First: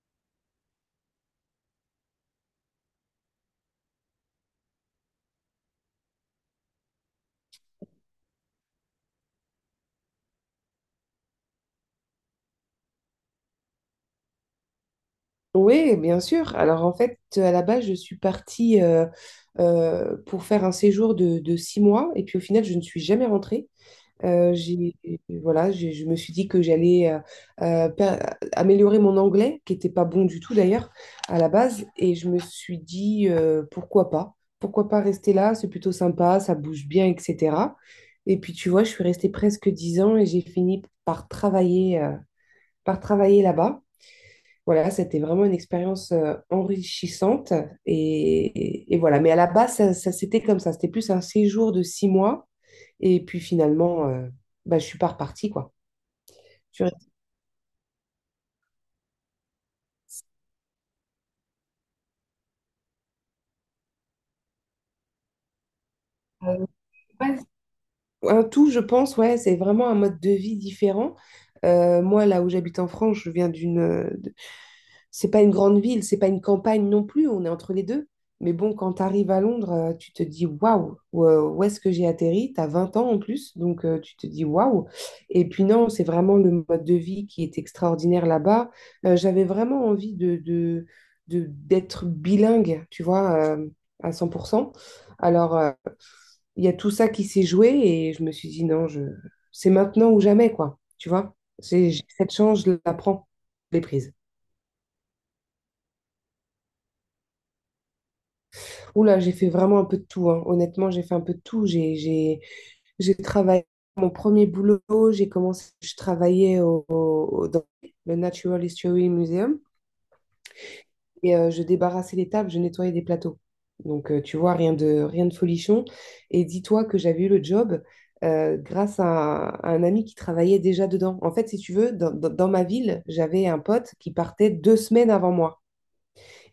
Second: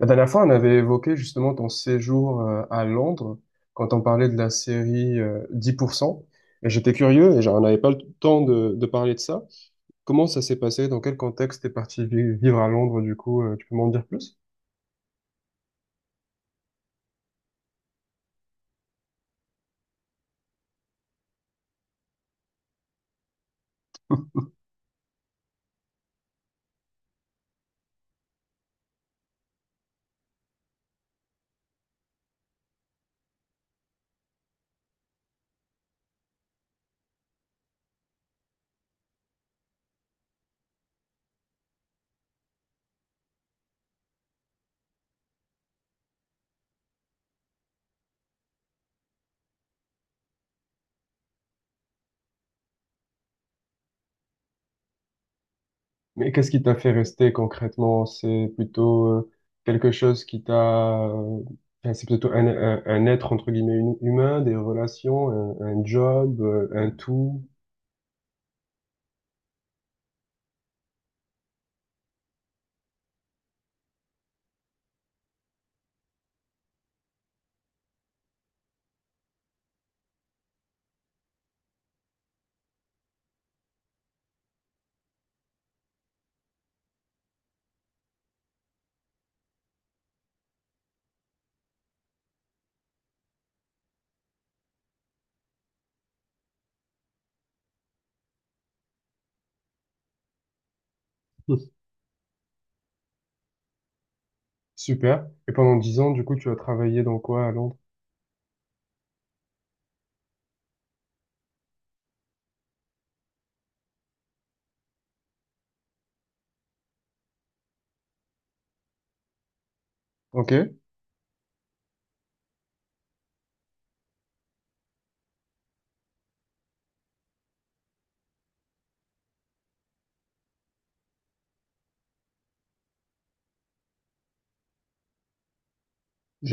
La dernière fois, on avait évoqué justement ton séjour à Londres quand on parlait de la série 10%. Et j'étais curieux et j'en avais pas le temps de parler de ça. Comment ça s'est passé? Dans quel contexte t'es parti vivre à Londres du coup? Tu peux m'en dire plus? Oui, bien sûr. Alors en fait, à la base, je suis partie pour faire un séjour de 6 mois et puis au final, je ne suis jamais rentrée. Euh, j'ai, voilà, je me suis dit que j'allais euh, per- améliorer mon anglais, qui n'était pas bon du tout d'ailleurs à la base, et je me suis dit pourquoi pas rester là, c'est plutôt sympa, ça bouge bien, etc. Et puis tu vois, je suis restée presque 10 ans et j'ai fini par par travailler là-bas. Voilà, c'était vraiment une expérience enrichissante. Et, et voilà. Mais à la base, ça, c'était comme ça. C'était plus un séjour de 6 mois. Et puis finalement, bah, je suis pas repartie, quoi. Mais qu'est-ce qui t'a Je suis fait restée, rester concrètement? C'est plutôt quelque chose qui t'a... enfin, c'est plutôt un être entre guillemets humain, des relations, un job, euh, un ouais, tout. un tout, je pense, ouais, c'est vraiment un mode de vie différent. Moi, là où j'habite en France, je viens d'une c'est pas une grande ville, c'est pas une campagne non plus, on est entre les deux. Mais bon, quand tu arrives à Londres, tu te dis waouh, où est-ce que j'ai atterri? Tu as 20 ans en plus, donc tu te dis waouh. Et puis non, c'est vraiment le mode de vie qui est extraordinaire là-bas. J'avais vraiment envie d'être bilingue, tu vois, à 100%. Alors, il y a tout ça qui s'est joué et je me suis dit non, c'est maintenant ou jamais, quoi. Tu vois, j'ai cette chance, je la prends, je l'ai prise. Super. Et pendant 10 ans, du coup, tu as travaillé dans quoi à Londres? Oula, j'ai fait vraiment un peu de tout, hein. Honnêtement, j'ai fait un peu de tout. J'ai travaillé mon premier boulot, j'ai commencé, je travaillais dans le Natural History Museum Ok. et je débarrassais les tables, je nettoyais des plateaux. Donc, tu vois, rien de folichon. Et dis-toi que j'avais eu le job grâce à un ami qui travaillait déjà dedans. En fait, si tu veux, dans ma ville, j'avais un pote qui partait 2 semaines avant moi.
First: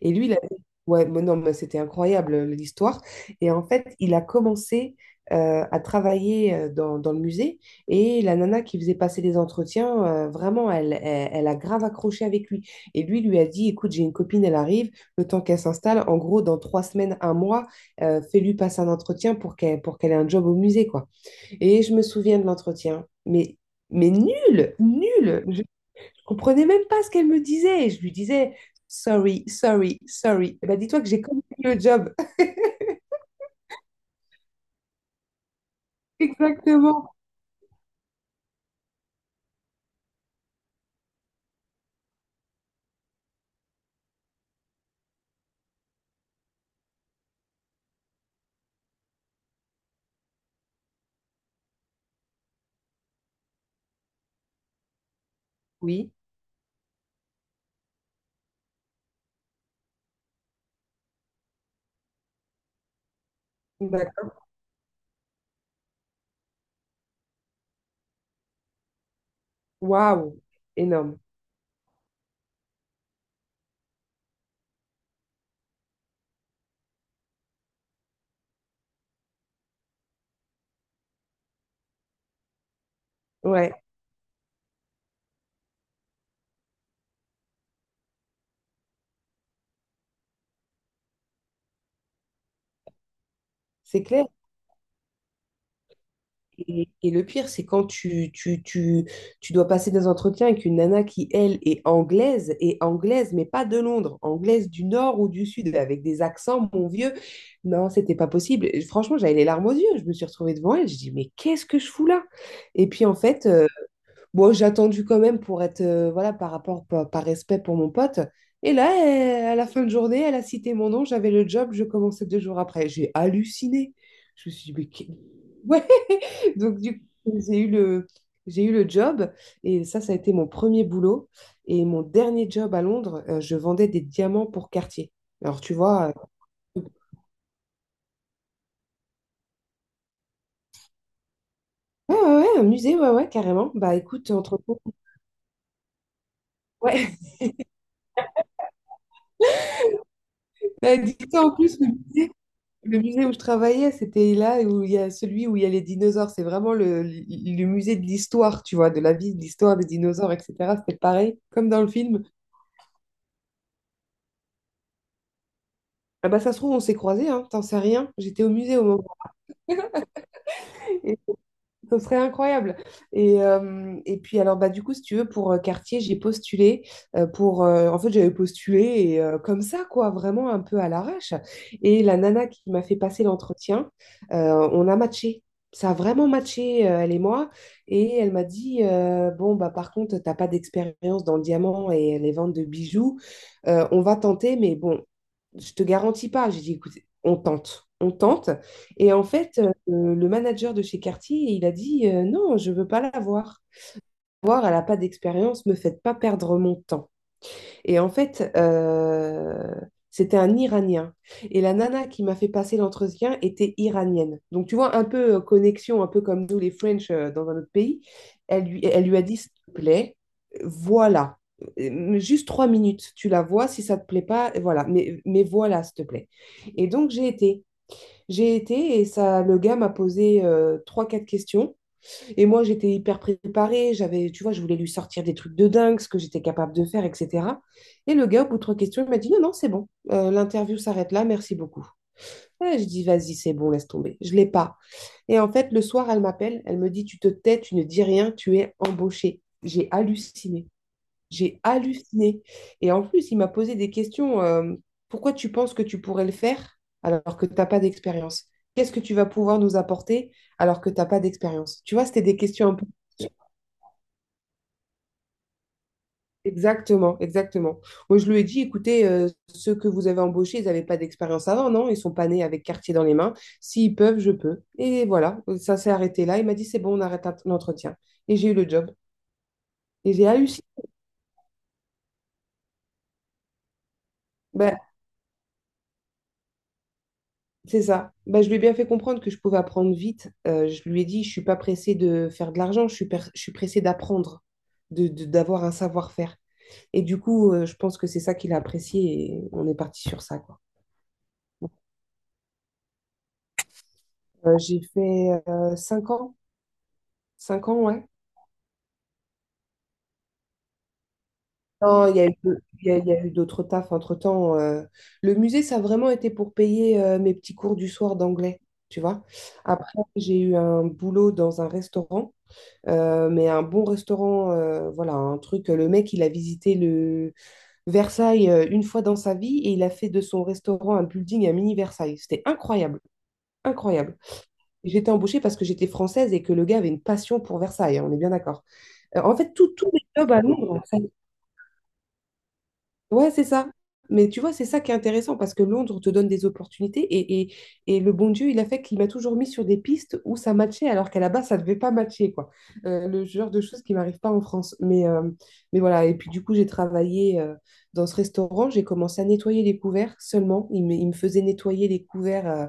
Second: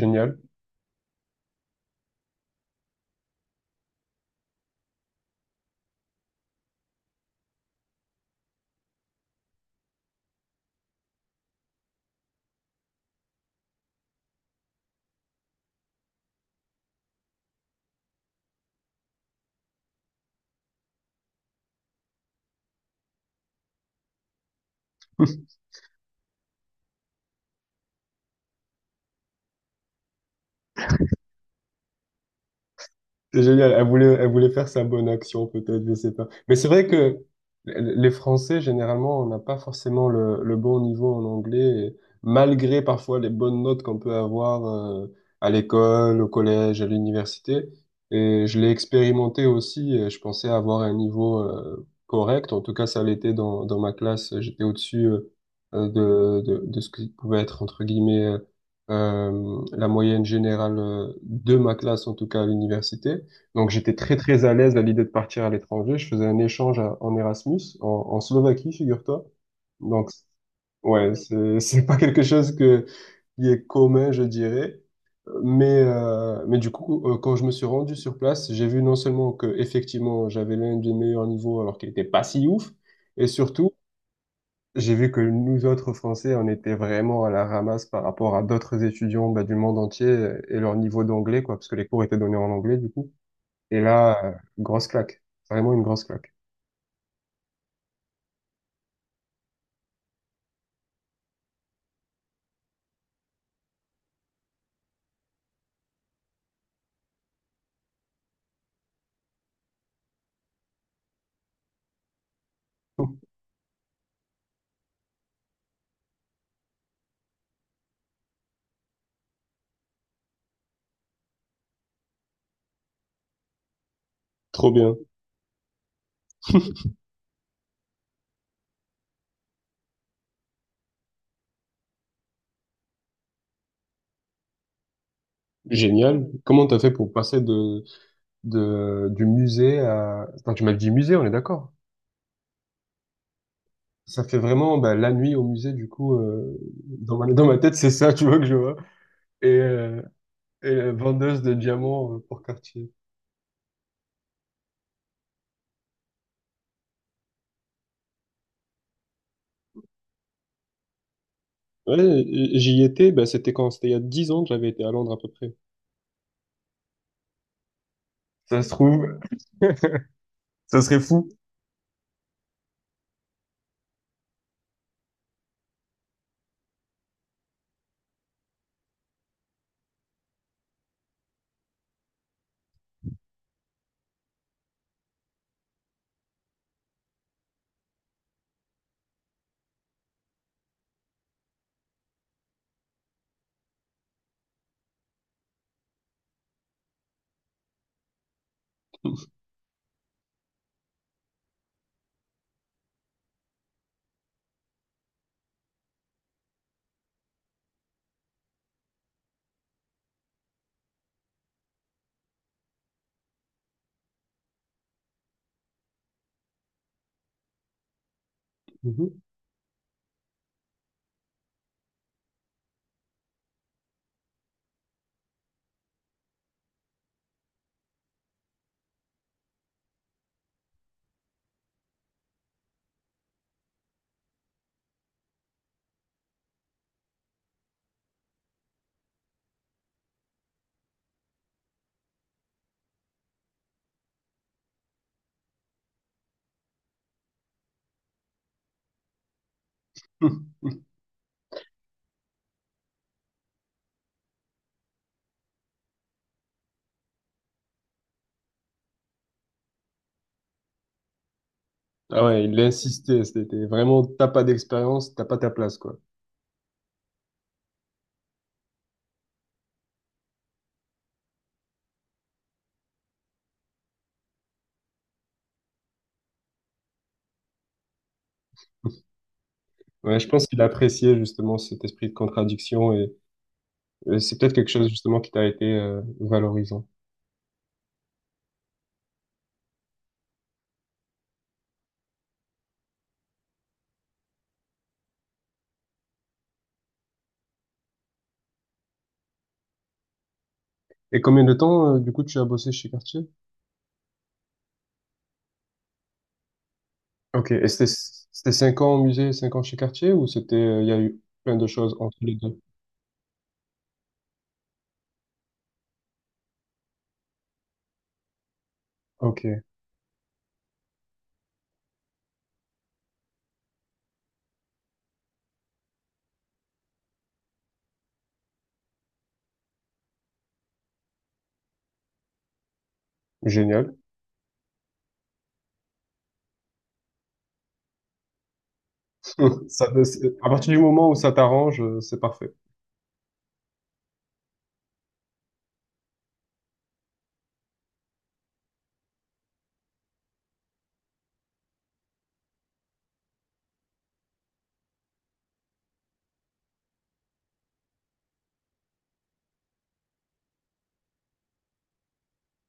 Et lui, il avait. Ouais, mais non, mais c'était incroyable l'histoire. Et en fait, il a commencé à travailler dans le musée. Et la nana qui faisait passer les entretiens, vraiment, elle a grave accroché avec lui. Et lui a dit, écoute, j'ai une copine, elle arrive, le temps qu'elle s'installe, en gros, dans 3 semaines, un mois, fais-lui passer un entretien pour qu'elle ait un job au musée, quoi. Et je me souviens de l'entretien, mais nul, nul comprenais même pas ce qu'elle me disait. Et je lui disais, sorry, sorry, sorry. Eh ben, dis-toi que j'ai compris le job. C'est génial. Elle voulait faire sa bonne action, peut-être, je sais pas. Mais c'est vrai Exactement. que les Français, généralement, on n'a pas forcément le bon niveau en anglais, et malgré parfois les bonnes notes qu'on peut avoir à l'école, au collège, à l'université. Et je l'ai expérimenté aussi. Je pensais avoir un niveau correct. En tout cas, ça l'était dans ma classe. J'étais au-dessus euh, euh, Oui, de, de, de ce qui pouvait être, entre guillemets, la moyenne générale de ma classe, en tout cas à l'université. Donc j'étais très d'accord. très à l'aise à l'idée de partir à l'étranger. Je faisais un échange en Erasmus, en Slovaquie, figure-toi. Donc Waouh, ouais, énorme. c'est c'est pas quelque chose qui est commun, je dirais. Mais du coup, quand je me suis rendu sur place, j'ai vu non seulement que effectivement j'avais l'un des meilleurs niveaux alors qu'il était pas si ouf, et surtout Ouais, j'ai vu que nous autres Français, on était vraiment à la ramasse par rapport à d'autres étudiants bah, du monde entier et leur niveau d'anglais quoi, parce que les cours étaient donnés en anglais du coup. Et c'est là, clair. Grosse claque. Vraiment une grosse claque. Et le pire, c'est quand tu dois passer des entretiens avec une nana qui, elle, est anglaise, et anglaise, mais pas de Londres, anglaise du nord ou du sud, avec des accents, mon vieux. Non, c'était pas possible. Et franchement, j'avais les larmes aux yeux. Je me suis retrouvée devant elle. Je dis, mais qu'est-ce que je fous là? Et puis, en fait, bon, j'ai attendu quand même pour être, voilà, par respect pour mon pote. Et là, à la fin de journée, elle a cité mon nom, j'avais le job, je commençais 2 jours après. J'ai halluciné. Je me Trop suis dit, mais. bien. Ouais! Donc, du coup, j'ai eu le job. Et ça a été mon premier boulot. Et mon dernier job à Londres, je vendais des diamants pour Cartier. Alors, tu vois, Génial. Comment t'as fait pour passer du musée à... Attends, tu m'as dit musée, on est d'accord. Ouais, ouais, ouais, un musée, ouais, ouais, carrément. Bah, Ça écoute, fait entre-temps, vraiment bah, la nuit au musée, du coup, euh, dans ouais, ma, dans ma tête, c'est ça, tu vois, que je vois. Et, euh, et la dis vendeuse en de plus, diamants pour Cartier. le musée où je travaillais, c'était là où il y a celui où il y a les dinosaures. C'est vraiment le musée de l'histoire, tu vois, de la vie, de l'histoire des dinosaures, etc. C'était pareil, comme dans le film. Ouais, j'y étais, bah, c'était quand? C'était il y a 10 ans que j'avais été à Londres à peu près. Ah bah ça se trouve, on s'est croisés, hein, t'en sais rien. J'étais au Ça se musée au moment. trouve, ça serait fou. Ce serait incroyable. Et puis alors bah du coup si tu veux pour quartier j'ai postulé pour en fait j'avais postulé et, comme ça quoi vraiment un peu à l'arrache et la nana qui m'a fait passer l'entretien on a matché ça a vraiment matché elle et moi et elle m'a dit bon bah par contre t'as pas d'expérience dans le diamant et les ventes de bijoux. On va tenter mais bon je te garantis pas. J'ai dit, écoute, on tente, on tente. Et en fait, le manager de chez Cartier, il a dit, non, je veux pas la voir. Voir, elle n'a pas d'expérience, me faites pas perdre mon temps. Et en fait, c'était un Iranien. Et la nana qui m'a fait passer l'entretien était iranienne. Donc, tu vois, un peu connexion, un peu comme nous, les French, dans un autre pays. Elle lui Mhm. a dit, s'il te plaît, voilà. Juste 3 minutes, tu la vois, si ça te plaît pas, voilà, mais voilà, s'il te plaît. Et donc j'ai été et ça, le gars m'a posé trois, quatre questions et moi, j'étais hyper préparée, tu vois, je voulais lui sortir des trucs de dingue, ce que j'étais capable de faire, etc. Et le gars, au bout de trois questions, il m'a dit, non, non, c'est bon. L'interview s'arrête là, merci beaucoup. Et je dis, vas-y, c'est bon, laisse tomber, je ne l'ai pas. Et en fait, le soir, elle m'appelle, elle me dit, tu te tais, tu ne dis rien, tu es embauchée. J'ai halluciné. J'ai halluciné. Et en plus, il m'a posé des questions. Pourquoi tu penses que tu pourrais le faire alors que tu n'as pas d'expérience? Qu'est-ce que tu vas pouvoir nous apporter alors que tu n'as pas d'expérience? Tu vois, c'était Ah des ouais, il a questions un peu. insisté, c'était vraiment, t'as pas d'expérience, t'as pas ta place, quoi. Exactement, exactement. Moi, je lui ai dit, écoutez, ceux que vous avez embauchés, ils n'avaient pas d'expérience avant, non? Ils sont pas nés avec quartier dans les mains. S'ils peuvent, je peux. Et voilà, ça s'est arrêté là. Il m'a dit, c'est bon, on arrête l'entretien. Et j'ai eu le job. Et Ouais, j'ai je pense qu'il halluciné. appréciait justement cet esprit de contradiction et c'est peut-être quelque Ben, chose justement qui t'a été valorisant. c'est ça. Bah, je lui ai bien fait comprendre que je pouvais apprendre vite. Je lui ai dit, je suis pas pressée de faire de l'argent, je suis pressée d'apprendre, d'avoir un savoir-faire. Et du coup, je pense que c'est ça qu'il a apprécié et on est parti sur ça, quoi. Et combien de temps du coup tu as bossé chez Cartier? J'ai fait 5 ans. Ok, Cinq et ans, c'était ouais. c'était 5 ans au musée, 5 ans chez Cartier ou c'était il y a eu plein de choses Non, entre il y a les eu, deux? Il y a eu d'autres tafs entre-temps. Le musée, ça a vraiment été pour payer mes petits cours du soir d'anglais, tu vois. Ok, Après, j'ai eu un boulot dans un restaurant. Mais un bon restaurant, voilà, un truc. Le mec, il a visité le Versailles une fois dans sa vie et il a fait de son restaurant un building, un mini Versailles. C'était incroyable, génial. incroyable. J'étais embauchée parce que j'étais française et que le gars avait une passion pour Versailles, hein, on est bien d'accord. En fait, Ça, tous les jobs à à partir du Londres, ça. moment où ça t'arrange, c'est parfait. Ouais, c'est ça. Mais tu vois, c'est ça qui est intéressant parce que Londres te donne des opportunités et le bon Dieu, il a fait qu'il m'a toujours mis sur des pistes où ça matchait alors qu'à la base, ça ne devait pas matcher, quoi. Le genre de choses qui m'arrivent pas en France. Mais voilà, et puis du coup, j'ai travaillé dans ce restaurant, j'ai commencé à nettoyer les couverts seulement. Il me faisait nettoyer les couverts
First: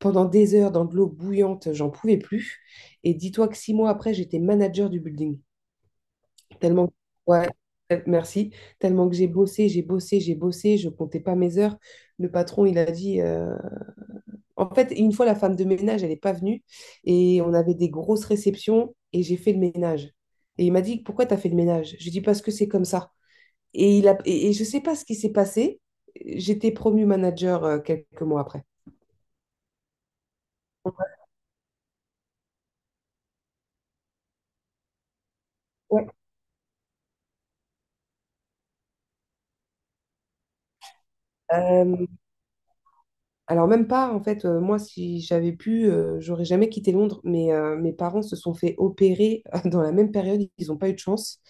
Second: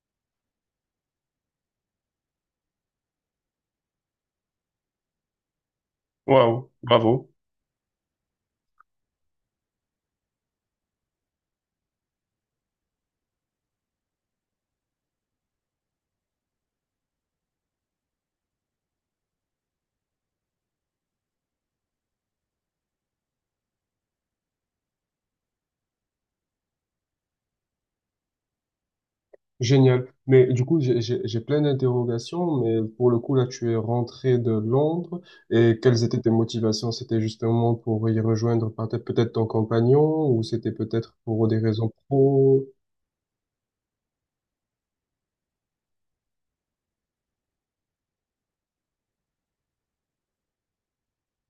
pendant des heures dans de l'eau bouillante, j'en pouvais plus. Et dis-toi que 6 mois après, j'étais manager du building. Waouh, Tellement, bravo. ouais, merci. Tellement que j'ai bossé, j'ai bossé, j'ai bossé, je comptais pas mes heures. Le patron, il a dit. En fait, une fois, la femme de ménage, elle n'est pas venue et on avait des grosses réceptions et j'ai fait le ménage. Et il m'a dit, pourquoi tu as fait le ménage? Je lui ai dit, parce que c'est comme ça. Et, je sais pas ce qui s'est passé. J'étais promue manager quelques mois après. Génial. Mais du coup, j'ai plein d'interrogations, mais pour le coup, là, tu es rentré de Londres et quelles Ouais. étaient tes motivations? C'était justement pour y rejoindre peut-être peut-être ton compagnon ou c'était peut-être pour des raisons Euh, pro? Alors même pas, en fait, moi, si j'avais pu, j'aurais jamais quitté Londres, mais mes parents se sont fait opérer dans la même période, ils n'ont pas eu de chance,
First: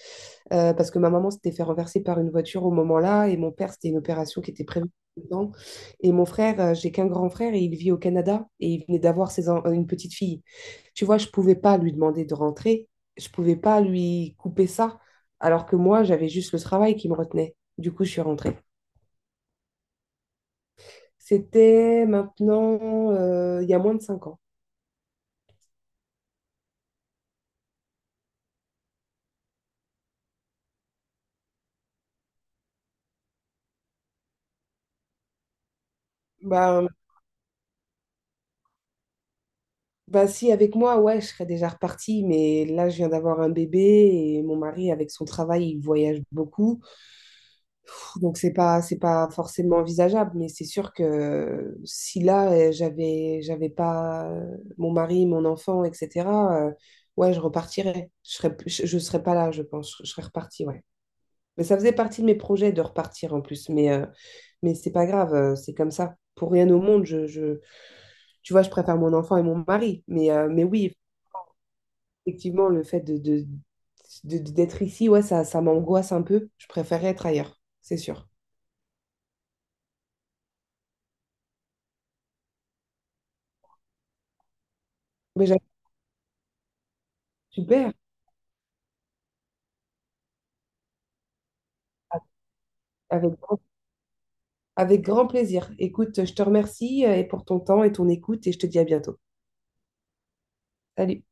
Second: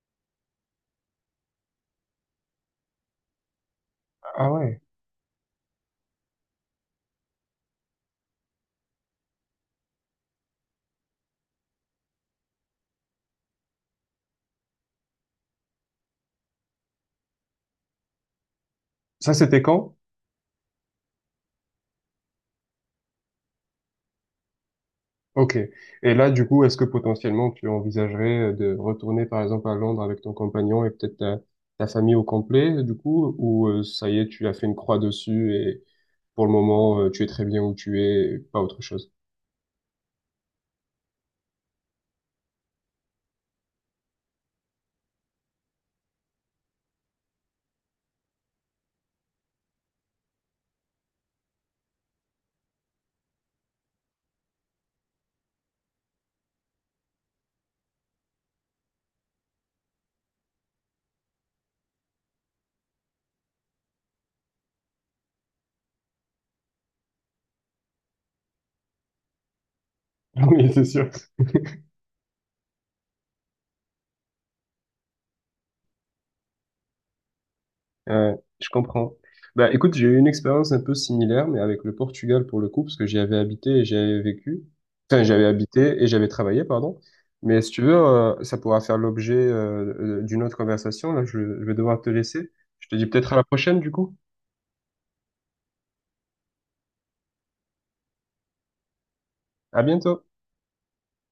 parce que ma maman s'était fait renverser par une voiture au moment-là, et mon père, c'était une opération Ah qui était ouais. prévue dedans. Et mon frère, j'ai qu'un grand frère, et il vit au Canada, et il venait d'avoir une petite fille. Tu vois, je pouvais pas lui demander de rentrer, je pouvais pas lui couper ça, alors que moi, j'avais juste le travail qui me retenait. Du coup, je suis rentrée. Ça, c'était quand? C'était maintenant, il y a moins de 5 ans. Ok. Et là, du coup, est-ce que potentiellement tu envisagerais de retourner, par exemple, à Londres avec ton compagnon et peut-être ta famille au complet, du coup, ou ça y est, tu as fait une croix dessus et pour le Bah, moment, tu es très bien où tu es, pas autre chose? bah, si, avec moi, ouais, je serais déjà repartie, mais là, je viens d'avoir un bébé et mon mari, avec son travail, il voyage beaucoup. Donc, c'est pas forcément envisageable, mais c'est sûr que si là, j'avais pas mon mari, mon enfant, etc., euh, ouais, je repartirais. Je serais pas là, je pense. Je serais repartie, ouais. Mais ça faisait partie de mes projets de repartir en plus. Mais c'est pas grave, c'est comme ça. Pour rien au monde, tu vois, je préfère mon enfant et mon mari. Mais, euh, mais Oui, c'est oui, sûr. effectivement, le fait d'être ici, ouais, ça m'angoisse un peu. Je préférerais être ailleurs, c'est sûr. Ouais, je comprends. Bah, écoute, j'ai eu une expérience un peu similaire, mais avec le Portugal pour le coup, parce que j'y avais habité et j'y avais vécu. Enfin, j'avais Mais j'avoue, habité et j'avais travaillé, pardon. Mais si tu veux, super, ça pourra faire l'objet d'une autre conversation. Là, je vais devoir te laisser. Je te dis peut-être avec à la grand, prochaine, du coup. avec grand plaisir. Écoute, je te remercie et pour ton temps et ton écoute et je te dis à bientôt. À bientôt. Salut.